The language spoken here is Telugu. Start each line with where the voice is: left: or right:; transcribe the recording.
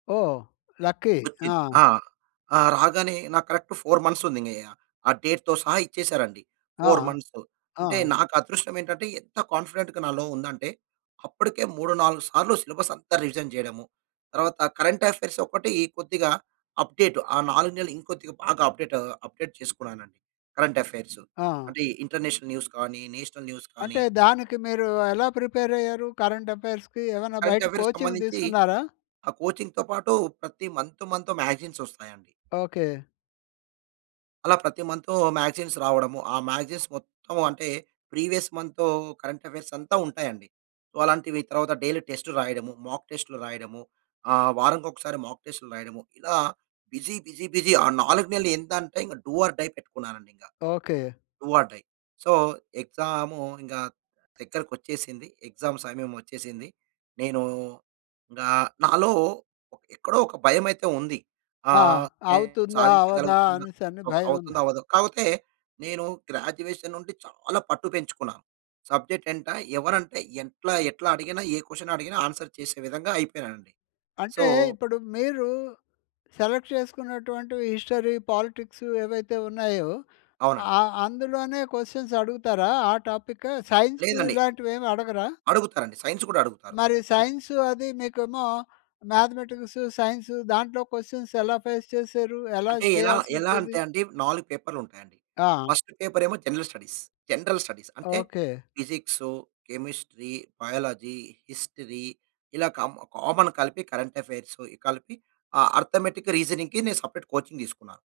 left: ఓహ్! లక్కీ.
right: వచ్చింది.
left: ఆ!
right: ఆ! రాగానే నాకు కరెక్ట్ 4 మంత్స్ ఉంది ఇంగ ఆ డే‌ట్‌తో సహా ఇచ్చేసారు అండి
left: ఆ!
right: 4 మంత్సు. అంటే
left: ఆ!
right: నాకు అదృష్టం ఏంటంటే, ఎంత కాన్ఫిడెంట్‌గా నాలో ఉందంటే అప్పటికే 3, 4 సార్లు సిలబస్ అంతా రివిజన్ చేయడము, తరువాత కరెంట్ అఫైర్స్ ఒక్కటి కొద్దిగా అప్డేట్ ఆ! 4 నెలలు ఇంకొద్దిగా బాగా అప్డేట్ అప్డేట్ చేసుకున్నానండి. కరెంట్ అఫైర్సు
left: ఆ!
right: అంటే ఇంటర్నేషనల్ న్యూస్ కానీ, నేషనల్ న్యూస్ కానీ
left: అంటే దానికి మీరు ఎలా ప్రిపేర్ అయ్యారు? కరెంట్ అఫైర్స్‌‌కి ఏమైనా
right: కరెంట్
left: బయట
right: అఫైర్స్‌కి
left: కోచింగ్
right: సంబంధించి
left: తీసుకున్నారా?
right: ఆ కోచింగ్‌తో పాటు ప్రతి మంత్ మంత్ మాగజైన్స్ వస్తాయండి.
left: ఓకే.
right: అలా ప్రతి మంతు మాగజైన్స్ రావడము ఆ! మ్యాగజైన్స్ మొత్తం అంటే ప్రీవియస్ మంతూ కరెంట్ అఫైర్స్ అంతా ఉంటాయండి. సో, అలాంటివి తరువాత డైలీ టెస్ట్‌లు రాయడం మాక్‌టెస్ట్‌లు రాయడము ఆహ్, వారంకి ఒకసారి మాక్‌టెస్ట్‌లు రాయడము ఇలా బిసీ, బిసీ, బిసీ ఆ! 4 నెలలు ఎంత అంటే ఇంగ డు ఆర్ డై పెట్టుకున్నానండి ఇంగ.
left: Okay.
right: Do or die. So, exam ఇంగ దగ్గరకకొచ్చేసింది. ఎగ్జామ్ సమయం వచ్చేసింది. నేను ఆహ్, నాలో ఎక్కడో ఒక భయమయితే ఉంది. ఆ!
left: ఆ! అవుతుందా? అవ్వదా?
right: సాధించగలుగుతానా,
left: అనేసని భయం
right: అవుతుందో
left: ఉంది.
right: అవ్వదో, కాకపోతే నేను గ్రాడ్యుయేషన్ నుంటి చాలా పట్టు పెంచుకున్నాను. సబ్జెక్ట్ ఏంట ఎవరు అంటే ఎట్లా, ఎట్లా అడిగిన ఏ క్వషన్ అడిగిన ఆన్సర్ చేసే విధంగా అయిపోయినానండి. సో
left: అంటే ఇప్పుడు మీరు సెలెక్ట్ చేసుకున్నటువంటివి హిస్టరీ, పాలిటిక్సు ఏవైతే ఉన్నాయో.
right: అవునండి.
left: ఆహ్, అందులోనే క్వషన్స్ అడుగుతారా? ఆ టాపిక్ సైన్సు
right: లేదండి.
left: ఇలాంటివి ఏమి అడగరా?
right: అడుగుతారండి సైన్స్ గూడా అడుగుతారు.
left: మరి సైన్సు అది మీకేమో మ్యాథమేటిక్స్, సైన్స్ దాంట్లో క్వషన్స్ ఎలా ఫేస్ చేసారు? ఎలా
right: అంటే ఎలా,
left: చేయాల్సి
right: ఎలా
left: వచ్చేది?
right: అంటే అండి 4 పేపర్లు ఉంటాయి అండి.
left: ఆ!
right: ఫస్ట్ పేపర్ ఏమో జనరల్ స్టడీస్. జనరల్ స్టడీస్ అంటే
left: okay.
right: Physics, chemistry, biology, history ఇలా కామ్ కామన్ కలిపి కరెంట్ అఫైర్స్ కలిపి అర్థమటిక్ రీజనింగ్ నేను సపరేట్ కోచింగ్ తీసుకున్నాను.